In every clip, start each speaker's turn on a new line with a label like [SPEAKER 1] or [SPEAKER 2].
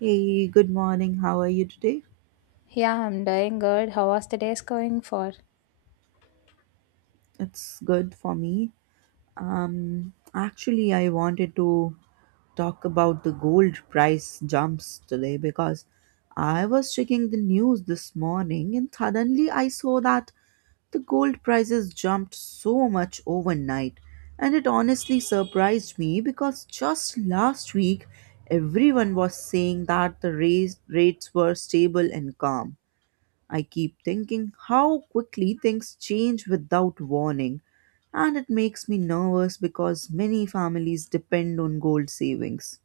[SPEAKER 1] Hey, good morning. How are you today?
[SPEAKER 2] Yeah, I'm doing good. How was the day's going for?
[SPEAKER 1] It's good for me. Actually, I wanted to talk about the gold price jumps today because I was checking the news this morning and suddenly I saw that the gold prices jumped so much overnight. And it honestly surprised me because just last week everyone was saying that the rates were stable and calm. I keep thinking how quickly things change without warning, and it makes me nervous because many families depend on gold savings.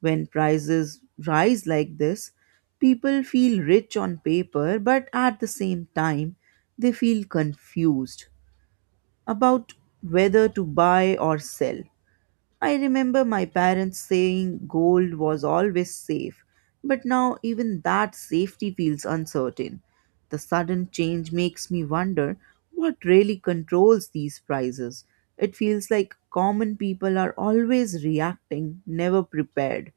[SPEAKER 1] When prices rise like this, people feel rich on paper, but at the same time, they feel confused about whether to buy or sell. I remember my parents saying gold was always safe, but now even that safety feels uncertain. The sudden change makes me wonder what really controls these prices. It feels like common people are always reacting, never prepared.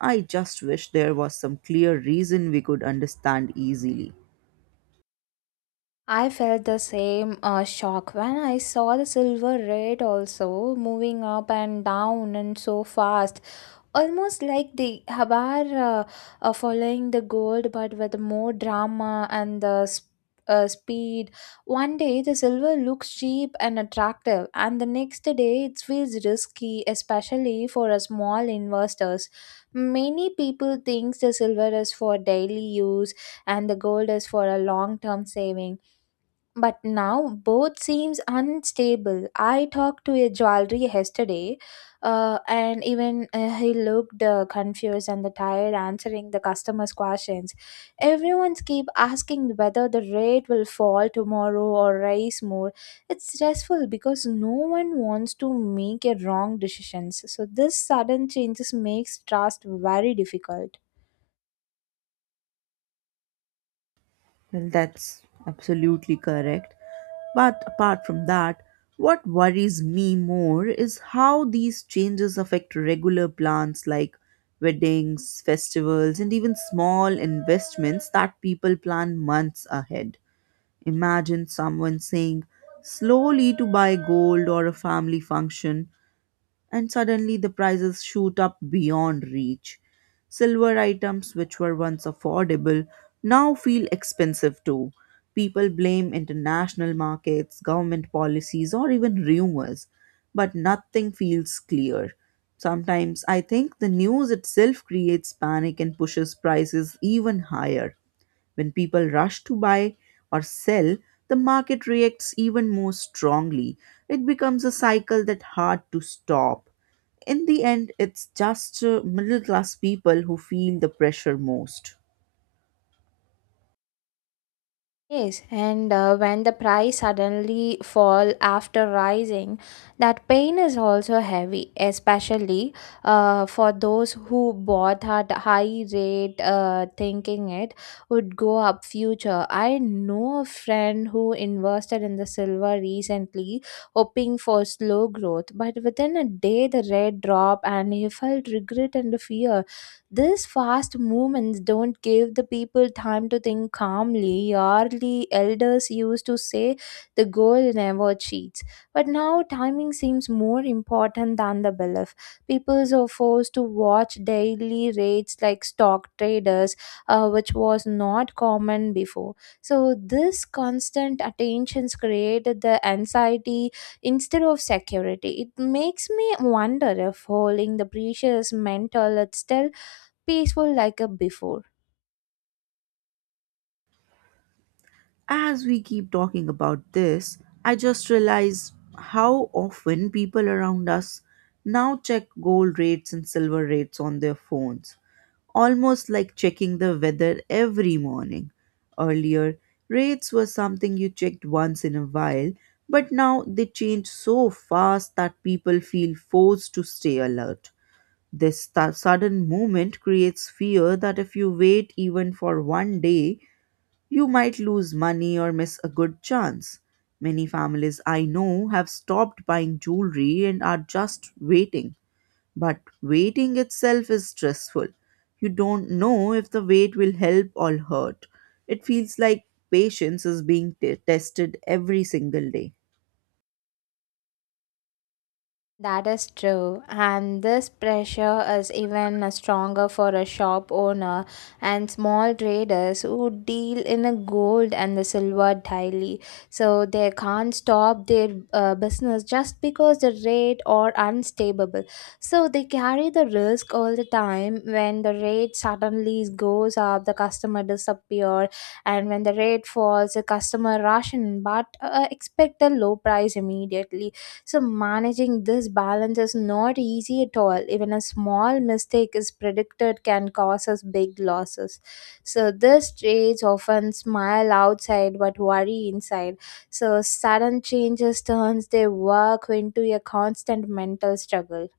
[SPEAKER 1] I just wish there was some clear reason we could understand easily.
[SPEAKER 2] I felt the same shock when I saw the silver red also moving up and down and so fast. Almost like the Habar following the gold, but with more drama and the speed. One day the silver looks cheap and attractive, and the next day it feels risky, especially for a small investors. Many people think the silver is for daily use and the gold is for a long term saving but now both seems unstable. I talked to a jewelry yesterday, and even he looked confused and tired answering the customers' questions. Everyone's keep asking whether the rate will fall tomorrow or rise more. It's stressful because no one wants to make a wrong decisions. So this sudden changes makes trust very difficult.
[SPEAKER 1] Well, that's absolutely correct. But apart from that, what worries me more is how these changes affect regular plans like weddings, festivals, and even small investments that people plan months ahead. Imagine someone saying slowly to buy gold or a family function and suddenly the prices shoot up beyond reach. Silver items, which were once affordable, now feel expensive too. People blame international markets, government policies, or even rumors, but nothing feels clear. Sometimes I think the news itself creates panic and pushes prices even higher. When people rush to buy or sell, the market reacts even more strongly. It becomes a cycle that's hard to stop. In the end, it's just middle class people who feel the pressure most.
[SPEAKER 2] Yes, and when the price suddenly fall after rising, that pain is also heavy, especially for those who bought at high rate, thinking it would go up future. I know a friend who invested in the silver recently, hoping for slow growth, but within a day the rate dropped, and he felt regret and fear these fast movements don't give the people time to think calmly. Early elders used to say the goal never cheats. But now timing seems more important than the belief. People are forced to watch daily rates like stock traders, which was not common before. So this constant attentions created the anxiety instead of security. It makes me wonder if holding the precious mental is still peaceful like a before.
[SPEAKER 1] As we keep talking about this, I just realize how often people around us now check gold rates and silver rates on their phones, almost like checking the weather every morning. Earlier, rates were something you checked once in a while, but now they change so fast that people feel forced to stay alert. This sudden movement creates fear that if you wait even for one day, you might lose money or miss a good chance. Many families I know have stopped buying jewelry and are just waiting. But waiting itself is stressful. You don't know if the wait will help or hurt. It feels like patience is being tested every single day.
[SPEAKER 2] That is true, and this pressure is even stronger for a shop owner and small traders who deal in the gold and the silver daily. So they can't stop their business just because the rate are unstable. So they carry the risk all the time. When the rate suddenly goes up, the customer disappear, and when the rate falls, the customer rush in but expect a low price immediately. So, managing this balance is not easy at all. Even a small mistake is predicted can cause us big losses. So, these traits often smile outside but worry inside. So, sudden changes turns their work into a constant mental struggle.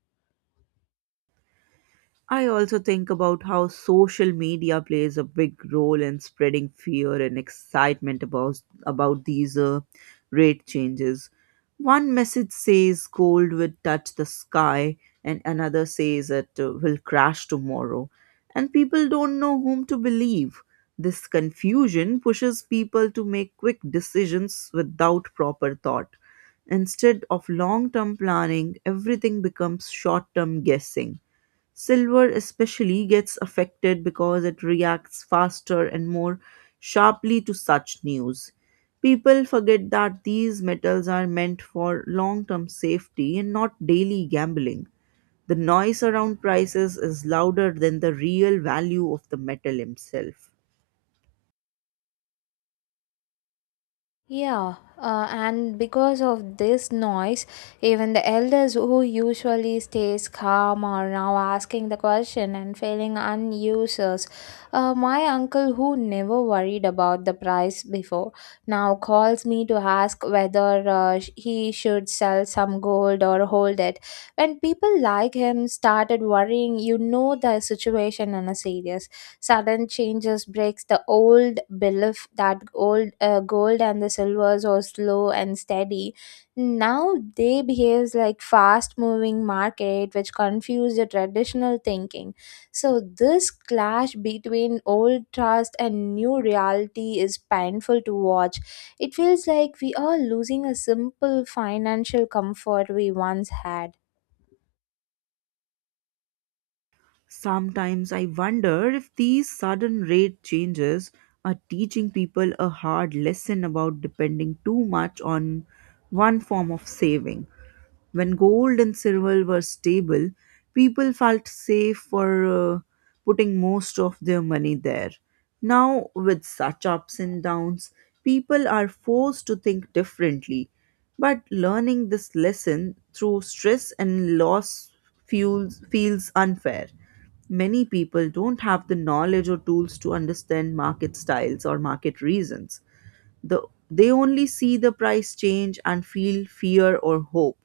[SPEAKER 1] I also think about how social media plays a big role in spreading fear and excitement about these rate changes. One message says gold will touch the sky, and another says it will crash tomorrow, and people don't know whom to believe. This confusion pushes people to make quick decisions without proper thought. Instead of long term planning, everything becomes short term guessing. Silver especially gets affected because it reacts faster and more sharply to such news. People forget that these metals are meant for long term safety and not daily gambling. The noise around prices is louder than the real value of the metal itself.
[SPEAKER 2] Yeah, and because of this noise, even the elders who usually stays calm are now asking the question and feeling unusers. My uncle, who never worried about the price before, now calls me to ask whether he should sell some gold or hold it. When people like him started worrying, you know the situation in a serious sudden changes breaks the old belief that old gold and the silvers are slow and steady. Now they behaves like fast moving market which confuse the traditional thinking. So this clash between old trust and new reality is painful to watch. It feels like we are losing a simple financial comfort we once had.
[SPEAKER 1] Sometimes I wonder if these sudden rate changes are teaching people a hard lesson about depending too much on one form of saving. When gold and silver were stable, people felt safe for putting most of their money there. Now, with such ups and downs, people are forced to think differently. But learning this lesson through stress and loss feels unfair. Many people don't have the knowledge or tools to understand market styles or market reasons. the they only see the price change and feel fear or hope.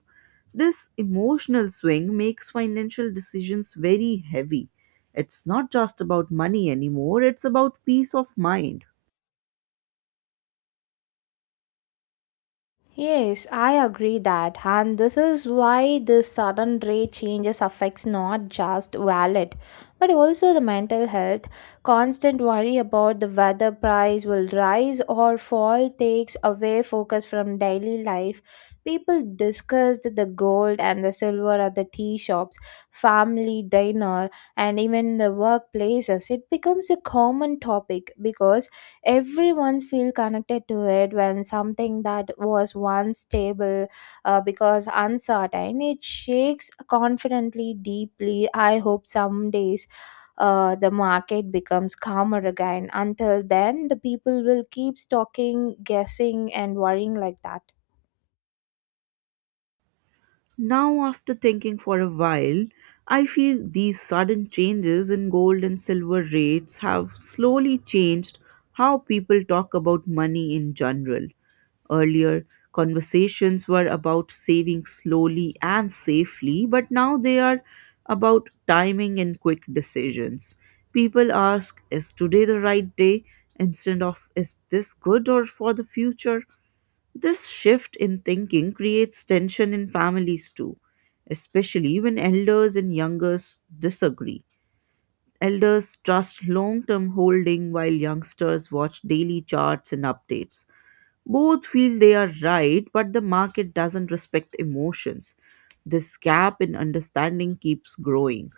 [SPEAKER 1] This emotional swing makes financial decisions very heavy. It's not just about money anymore, it's about peace of mind.
[SPEAKER 2] Yes, I agree that, and this is why this sudden rate changes affects not just wallet, but also the mental health. Constant worry about the weather price will rise or fall takes away focus from daily life. People discussed the gold and the silver at the tea shops, family dinner, and even the workplaces. It becomes a common topic because everyone feel connected to it when something that was once stable because uncertain it shakes confidently deeply. I hope some days the market becomes calmer again. Until then the people will keep stocking guessing and worrying like that.
[SPEAKER 1] Now, after thinking for a while, I feel these sudden changes in gold and silver rates have slowly changed how people talk about money in general. Earlier, conversations were about saving slowly and safely, but now they are about timing and quick decisions. People ask, "Is today the right day?" instead of, "Is this good or for the future?" This shift in thinking creates tension in families too, especially when elders and youngers disagree. Elders trust long term holding while youngsters watch daily charts and updates. Both feel they are right, but the market doesn't respect emotions. This gap in understanding keeps growing.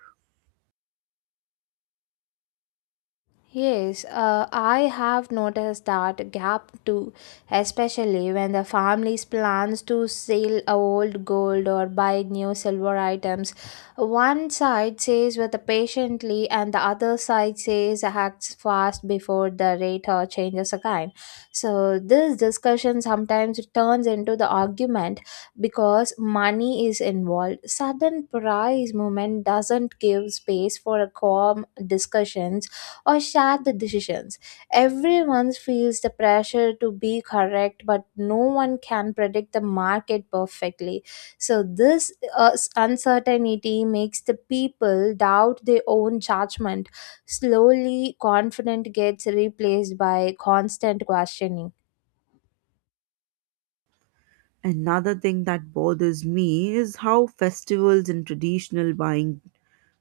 [SPEAKER 2] Yes, I have noticed that gap too, especially when the family's plans to sell old gold or buy new silver items. One side says with the patiently, and the other side says acts fast before the rate or changes again. So this discussion sometimes turns into the argument because money is involved. Sudden price movement doesn't give space for a calm discussions or share the decisions. Everyone feels the pressure to be correct, but no one can predict the market perfectly. So, this uncertainty makes the people doubt their own judgment. Slowly, confidence gets replaced by constant questioning.
[SPEAKER 1] Another thing that bothers me is how festivals and traditional buying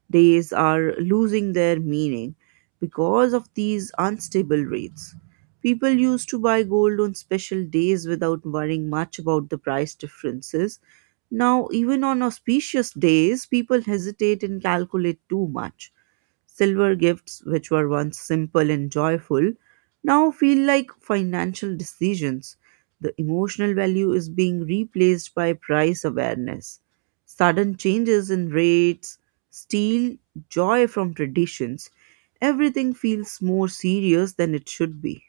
[SPEAKER 1] days are losing their meaning because of these unstable rates. People used to buy gold on special days without worrying much about the price differences. Now, even on auspicious days, people hesitate and calculate too much. Silver gifts, which were once simple and joyful, now feel like financial decisions. The emotional value is being replaced by price awareness. Sudden changes in rates steal joy from traditions. Everything feels more serious than it should be.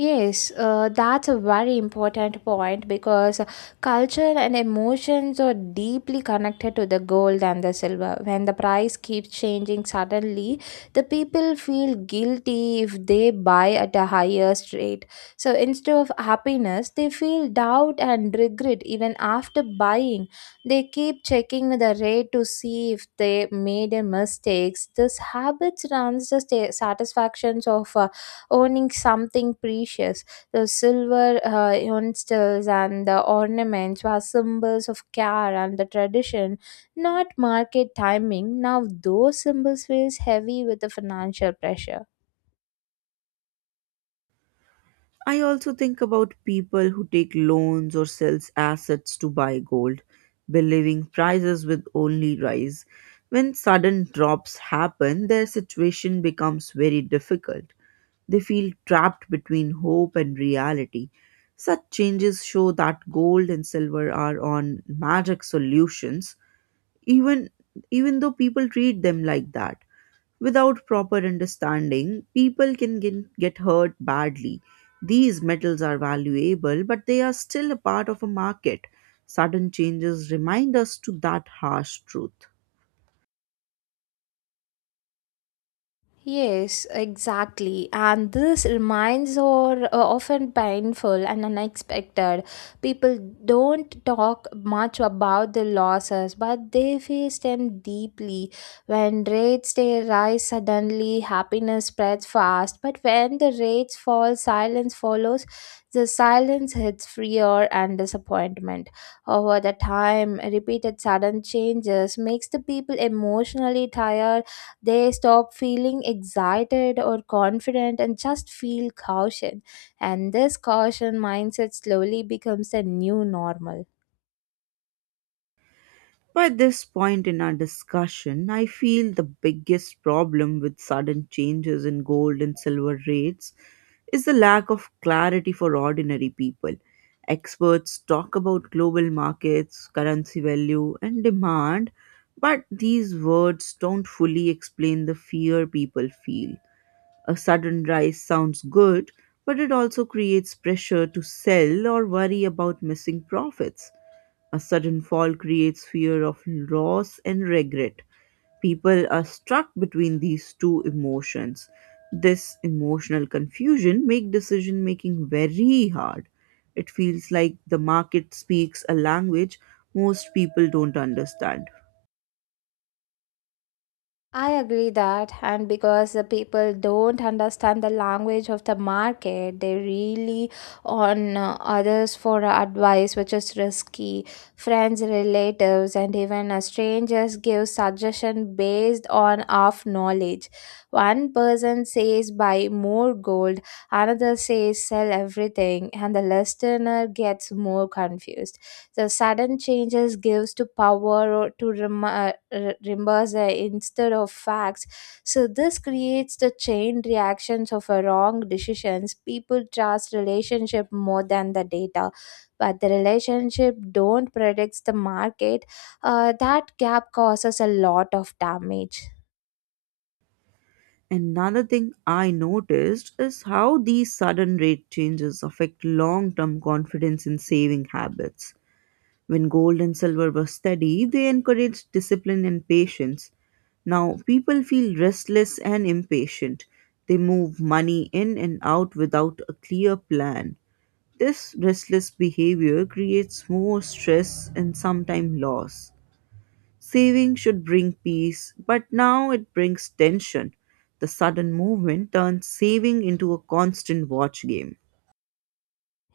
[SPEAKER 2] Yes, that's a very important point because culture and emotions are deeply connected to the gold and the silver. When the price keeps changing suddenly, the people feel guilty if they buy at a higher rate. So instead of happiness, they feel doubt and regret even after buying. They keep checking the rate to see if they made a mistakes. This habit runs the satisfactions of owning something precious. The silver utensils and the ornaments were symbols of care and the tradition, not market timing. Now, those symbols feels heavy with the financial pressure.
[SPEAKER 1] I also think about people who take loans or sells assets to buy gold, believing prices will only rise. When sudden drops happen, their situation becomes very difficult. They feel trapped between hope and reality. Such changes show that gold and silver are on magic solutions, even even though people treat them like that. Without proper understanding, people can get hurt badly. These metals are valuable, but they are still a part of a market. Sudden changes remind us to that harsh truth.
[SPEAKER 2] Yes, exactly. And this reminds are often painful and unexpected. People don't talk much about the losses, but they face them deeply. When rates they rise suddenly, happiness spreads fast. But when the rates fall, silence follows. The silence hits fear and disappointment. Over the time, repeated sudden changes makes the people emotionally tired. They stop feeling excited or confident and just feel caution. And this caution mindset slowly becomes the new normal.
[SPEAKER 1] By this point in our discussion, I feel the biggest problem with sudden changes in gold and silver rates is the lack of clarity for ordinary people. Experts talk about global markets, currency value, and demand, but these words don't fully explain the fear people feel. A sudden rise sounds good, but it also creates pressure to sell or worry about missing profits. A sudden fall creates fear of loss and regret. People are stuck between these two emotions. This emotional confusion make decision making very hard. It feels like the market speaks a language most people don't understand.
[SPEAKER 2] I agree that, and because the people don't understand the language of the market, they really on others for advice, which is risky. Friends, relatives, and even strangers give suggestion based on off knowledge. One person says buy more gold, another says sell everything, and the listener gets more confused. The sudden changes gives to power to remorse, instead of facts. So this creates the chain reactions of a wrong decisions. People trust relationship more than the data, but the relationship don't predicts the market. That gap causes a lot of damage.
[SPEAKER 1] Another thing I noticed is how these sudden rate changes affect long term confidence in saving habits. When gold and silver were steady, they encouraged discipline and patience. Now people feel restless and impatient. They move money in and out without a clear plan. This restless behavior creates more stress and sometimes loss. Saving should bring peace, but now it brings tension. The sudden movement turns saving into a constant watch game.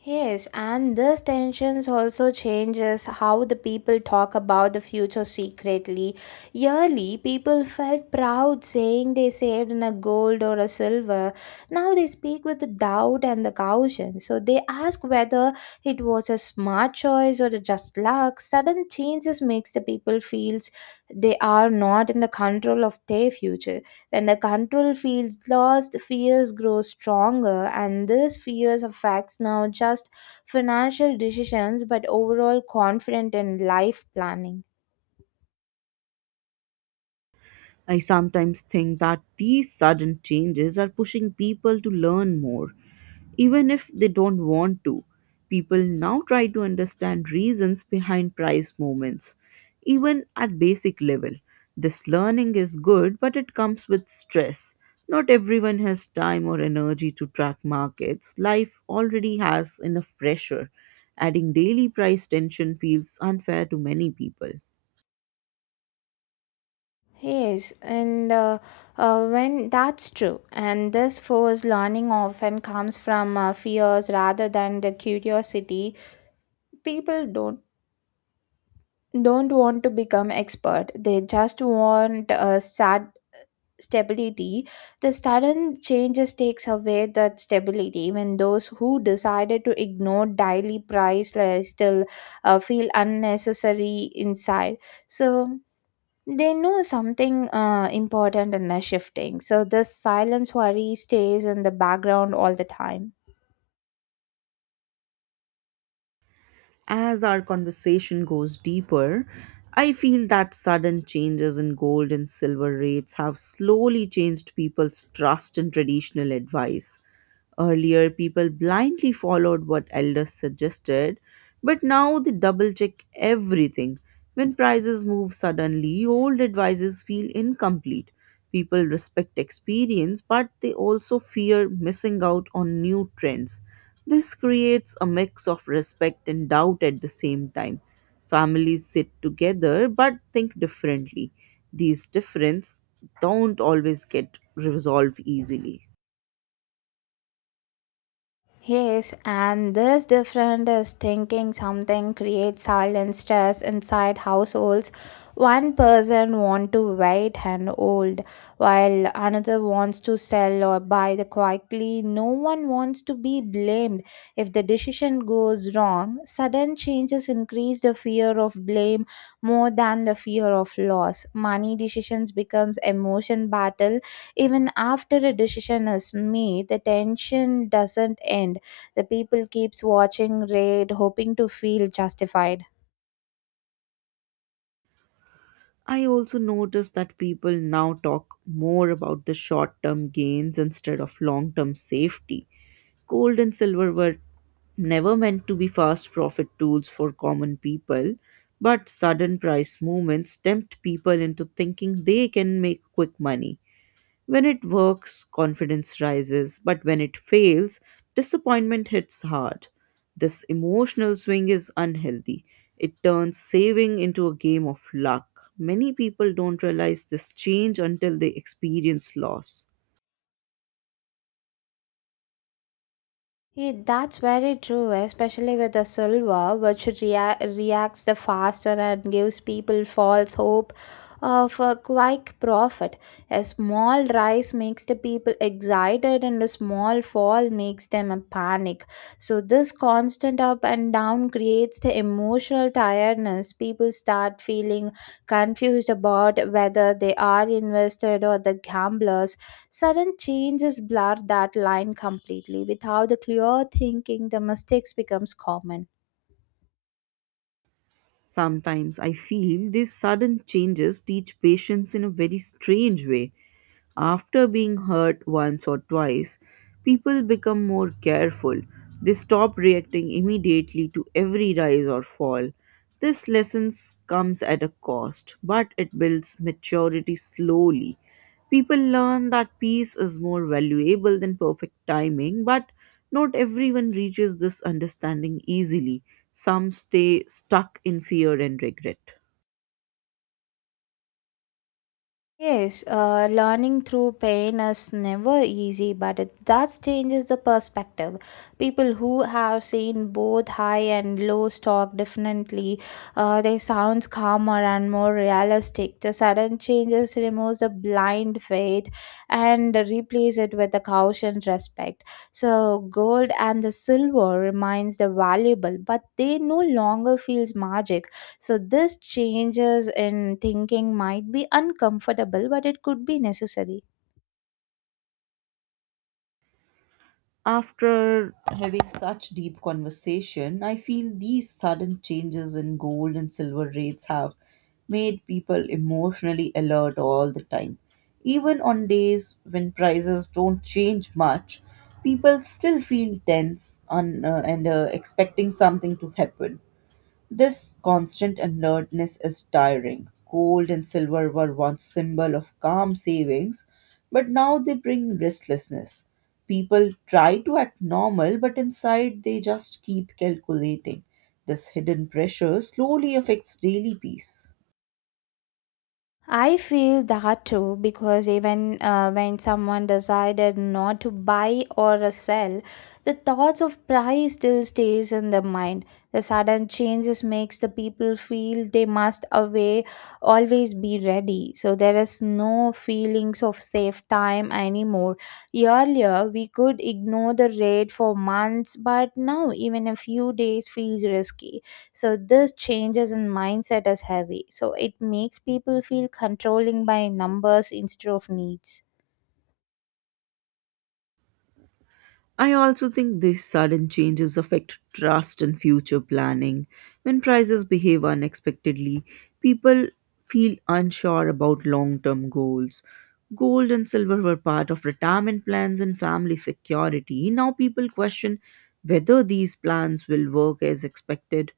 [SPEAKER 2] Yes, and these tensions also changes how the people talk about the future secretly. Yearly, people felt proud saying they saved in a gold or a silver. Now they speak with the doubt and the caution. So they ask whether it was a smart choice or a just luck. Sudden changes makes the people feels they are not in the control of their future. When the control feels lost, fears grow stronger, and this fears affects now just financial decisions but overall confidence in life planning.
[SPEAKER 1] I sometimes think that these sudden changes are pushing people to learn more, even if they don't want to. People now try to understand reasons behind price movements, even at basic level. This learning is good, but it comes with stress. Not everyone has time or energy to track markets. Life already has enough pressure. Adding daily price tension feels unfair to many people.
[SPEAKER 2] Yes, and when that's true, and this forced learning often comes from fears rather than the curiosity. People don't want to become expert; they just want a start stability. The sudden changes takes away that stability when those who decided to ignore daily price like, still feel unnecessary inside. So they know something important and are shifting. So this silence worry stays in the background all the time.
[SPEAKER 1] As our conversation goes deeper, I feel that sudden changes in gold and silver rates have slowly changed people's trust in traditional advice. Earlier, people blindly followed what elders suggested, but now they double check everything. When prices move suddenly, old advices feel incomplete. People respect experience, but they also fear missing out on new trends. This creates a mix of respect and doubt at the same time. Families sit together but think differently. These differences don't always get resolved easily.
[SPEAKER 2] Yes, and this different is thinking something creates silent stress inside households. One person wants to wait and hold, while another wants to sell or buy the quietly. No one wants to be blamed if the decision goes wrong. Sudden changes increase the fear of blame more than the fear of loss. Money decisions becomes emotion battle. Even after a decision is made, the tension doesn't end. The people keeps watching Raid, hoping to feel justified.
[SPEAKER 1] I also notice that people now talk more about the short term gains instead of long term safety. Gold and silver were never meant to be fast profit tools for common people, but sudden price movements tempt people into thinking they can make quick money. When it works, confidence rises, but when it fails, disappointment hits hard. This emotional swing is unhealthy. It turns saving into a game of luck. Many people don't realize this change until they experience loss.
[SPEAKER 2] Yeah, that's very true, especially with the silver, which reacts the faster and gives people false hope of a quick profit. A small rise makes the people excited, and a small fall makes them a panic. So this constant up and down creates the emotional tiredness. People start feeling confused about whether they are invested or the gamblers. Sudden changes blur that line completely. Without the clear thinking, the mistakes becomes common.
[SPEAKER 1] Sometimes I feel these sudden changes teach patience in a very strange way. After being hurt once or twice, people become more careful. They stop reacting immediately to every rise or fall. This lesson comes at a cost, but it builds maturity slowly. People learn that peace is more valuable than perfect timing, but not everyone reaches this understanding easily. Some stay stuck in fear and regret.
[SPEAKER 2] Yes, learning through pain is never easy, but it does changes the perspective. People who have seen both high and low stock definitely, they sound calmer and more realistic. The sudden changes removes the blind faith and replace it with the caution respect. So gold and the silver remains the valuable, but they no longer feels magic. So, this changes in thinking might be uncomfortable, but it could be necessary.
[SPEAKER 1] After having such deep conversation, I feel these sudden changes in gold and silver rates have made people emotionally alert all the time. Even on days when prices don't change much, people still feel tense and expecting something to happen. This constant alertness is tiring. Gold and silver were once symbol of calm savings, but now they bring restlessness. People try to act normal, but inside they just keep calculating. This hidden pressure slowly affects daily peace.
[SPEAKER 2] I feel that too because even when someone decided not to buy or sell, the thoughts of price still stays in the mind. The sudden changes makes the people feel they must away always be ready. So there is no feelings of safe time anymore. Earlier we could ignore the rate for months, but now even a few days feels risky. So this changes in mindset as heavy, so it makes people feel controlling by numbers instead of needs.
[SPEAKER 1] I also think these sudden changes affect trust in future planning. When prices behave unexpectedly, people feel unsure about long term goals. Gold and silver were part of retirement plans and family security. Now people question whether these plans will work as expected.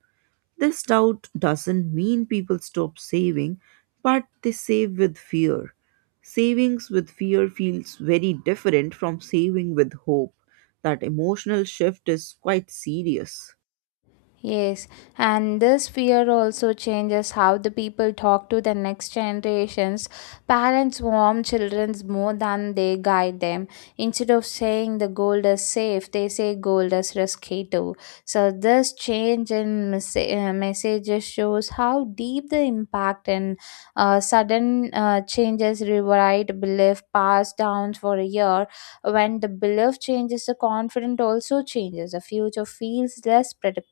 [SPEAKER 1] This doubt doesn't mean people stop saving, but they save with fear. Savings with fear feels very different from saving with hope. That emotional shift is quite serious.
[SPEAKER 2] Yes, and this fear also changes how the people talk to the next generations. Parents warn children more than they guide them. Instead of saying the gold is safe, they say gold is risky too. So, this change in messages shows how deep the impact and sudden changes rewrite belief passed down for a year. When the belief changes, the confidence also changes. The future feels less predictable.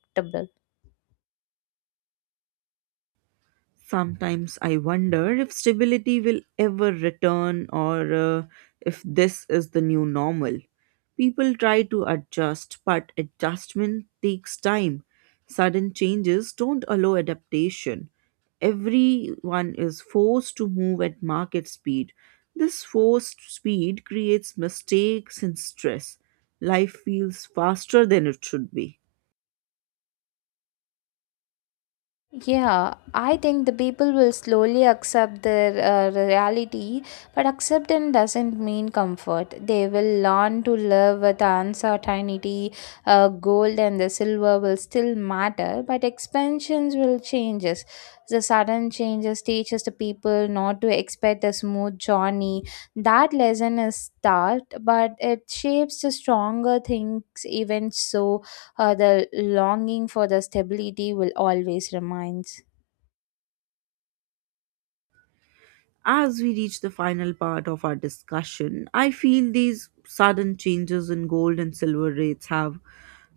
[SPEAKER 1] Sometimes I wonder if stability will ever return, or if this is the new normal. People try to adjust, but adjustment takes time. Sudden changes don't allow adaptation. Everyone is forced to move at market speed. This forced speed creates mistakes and stress. Life feels faster than it should be.
[SPEAKER 2] Yeah, I think the people will slowly accept their reality, but acceptance doesn't mean comfort. They will learn to live with uncertainty. Gold and the silver will still matter, but expansions will change us. The sudden changes teaches the people not to expect a smooth journey. That lesson is taught, but it shapes the stronger things. Even so, the longing for the stability will always remain.
[SPEAKER 1] As we reach the final part of our discussion, I feel these sudden changes in gold and silver rates have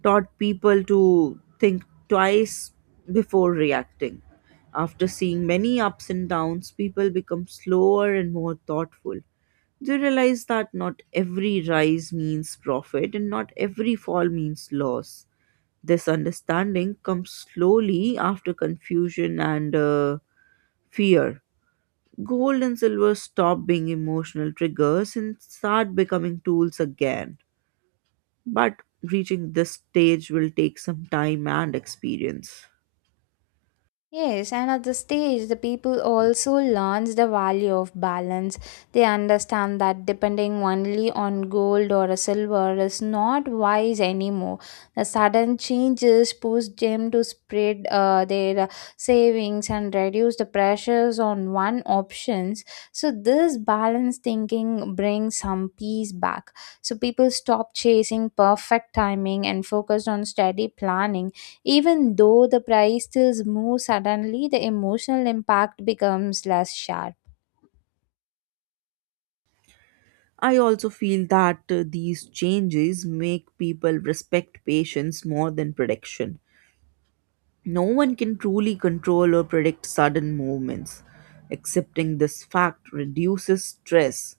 [SPEAKER 1] taught people to think twice before reacting. After seeing many ups and downs, people become slower and more thoughtful. They realize that not every rise means profit and not every fall means loss. This understanding comes slowly after confusion and fear. Gold and silver stop being emotional triggers and start becoming tools again. But reaching this stage will take some time and experience.
[SPEAKER 2] Yes, and at the stage, the people also learns the value of balance. They understand that depending only on gold or silver is not wise anymore. The sudden changes push them to spread their savings and reduce the pressures on one options. So this balance thinking brings some peace back. So people stop chasing perfect timing and focus on steady planning. Even though the prices move suddenly, the emotional impact becomes less sharp.
[SPEAKER 1] I also feel that these changes make people respect patience more than prediction. No one can truly control or predict sudden movements. Accepting this fact reduces stress.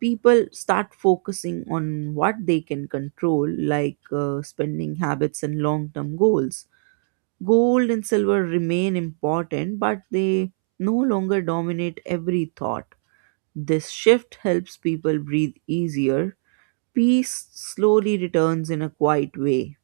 [SPEAKER 1] People start focusing on what they can control, like spending habits and long term goals. Gold and silver remain important, but they no longer dominate every thought. This shift helps people breathe easier. Peace slowly returns in a quiet way.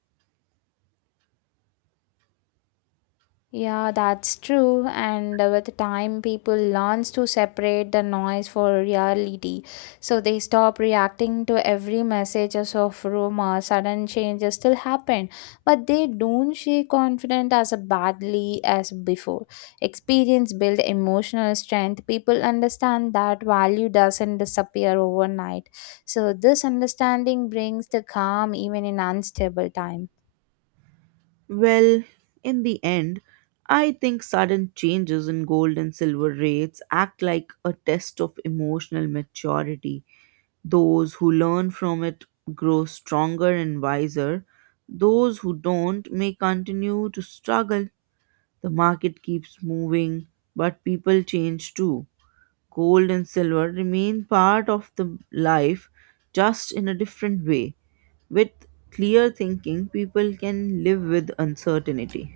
[SPEAKER 2] Yeah, that's true. And with time, people learns to separate the noise for reality. So they stop reacting to every messages of rumor. Sudden changes still happen, but they don't shake confident as badly as before. Experience build emotional strength. People understand that value doesn't disappear overnight. So this understanding brings the calm even in unstable times.
[SPEAKER 1] Well, in the end, I think sudden changes in gold and silver rates act like a test of emotional maturity. Those who learn from it grow stronger and wiser. Those who don't may continue to struggle. The market keeps moving, but people change too. Gold and silver remain part of the life, just in a different way. With clear thinking, people can live with uncertainty.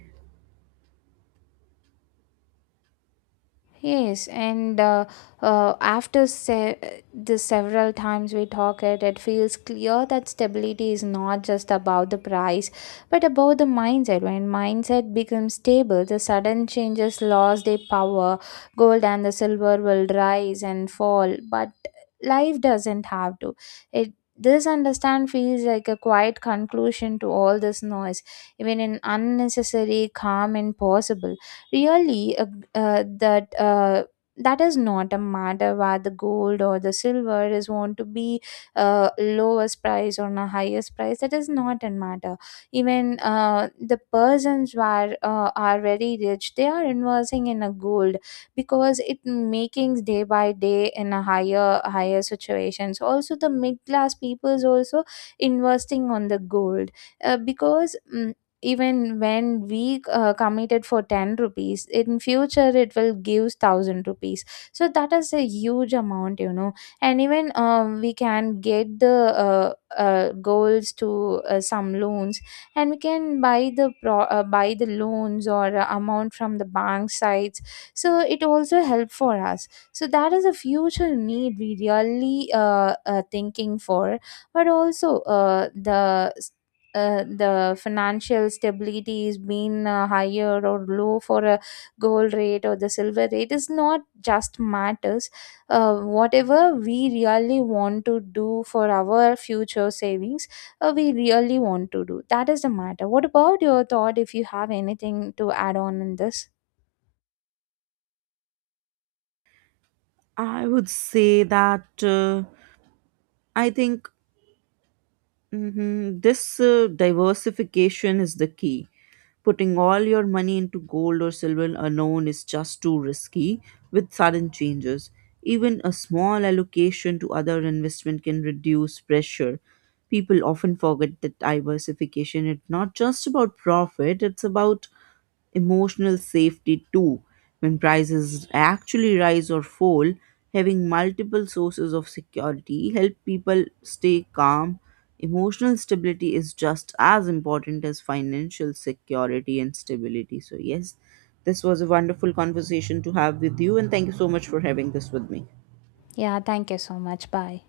[SPEAKER 2] Yes, and after the several times we talk it, it feels clear that stability is not just about the price, but about the mindset. When mindset becomes stable, the sudden changes lost their power. Gold and the silver will rise and fall, but life doesn't have to. It this understand feels like a quiet conclusion to all this noise, even an unnecessary calm and possible really uh, that uh, that is not a matter whether the gold or the silver is want to be lowest price or a highest price. That is not a matter. Even the persons who are very rich they are investing in a gold because it making day by day in a higher higher situations. Also the mid class peoples also investing on the gold because even when we committed for 10 rupees in future it will give 1,000 rupees. So that is a huge amount, you know. And even we can get the goals to some loans, and we can buy the buy the loans or amount from the bank sites. So it also help for us. So that is a future need we really thinking for. But also the financial stability is being higher or low for a gold rate or the silver rate is not just matters. Whatever we really want to do for our future savings, we really want to do, that is the matter. What about your thought, if you have anything to add on in this?
[SPEAKER 1] I would say that I think this diversification is the key. Putting all your money into gold or silver alone is just too risky with sudden changes. Even a small allocation to other investment can reduce pressure. People often forget that diversification is not just about profit, it's about emotional safety too. When prices actually rise or fall, having multiple sources of security help people stay calm. Emotional stability is just as important as financial security and stability. So yes, this was a wonderful conversation to have with you and thank you so much for having this with me.
[SPEAKER 2] Yeah, thank you so much. Bye.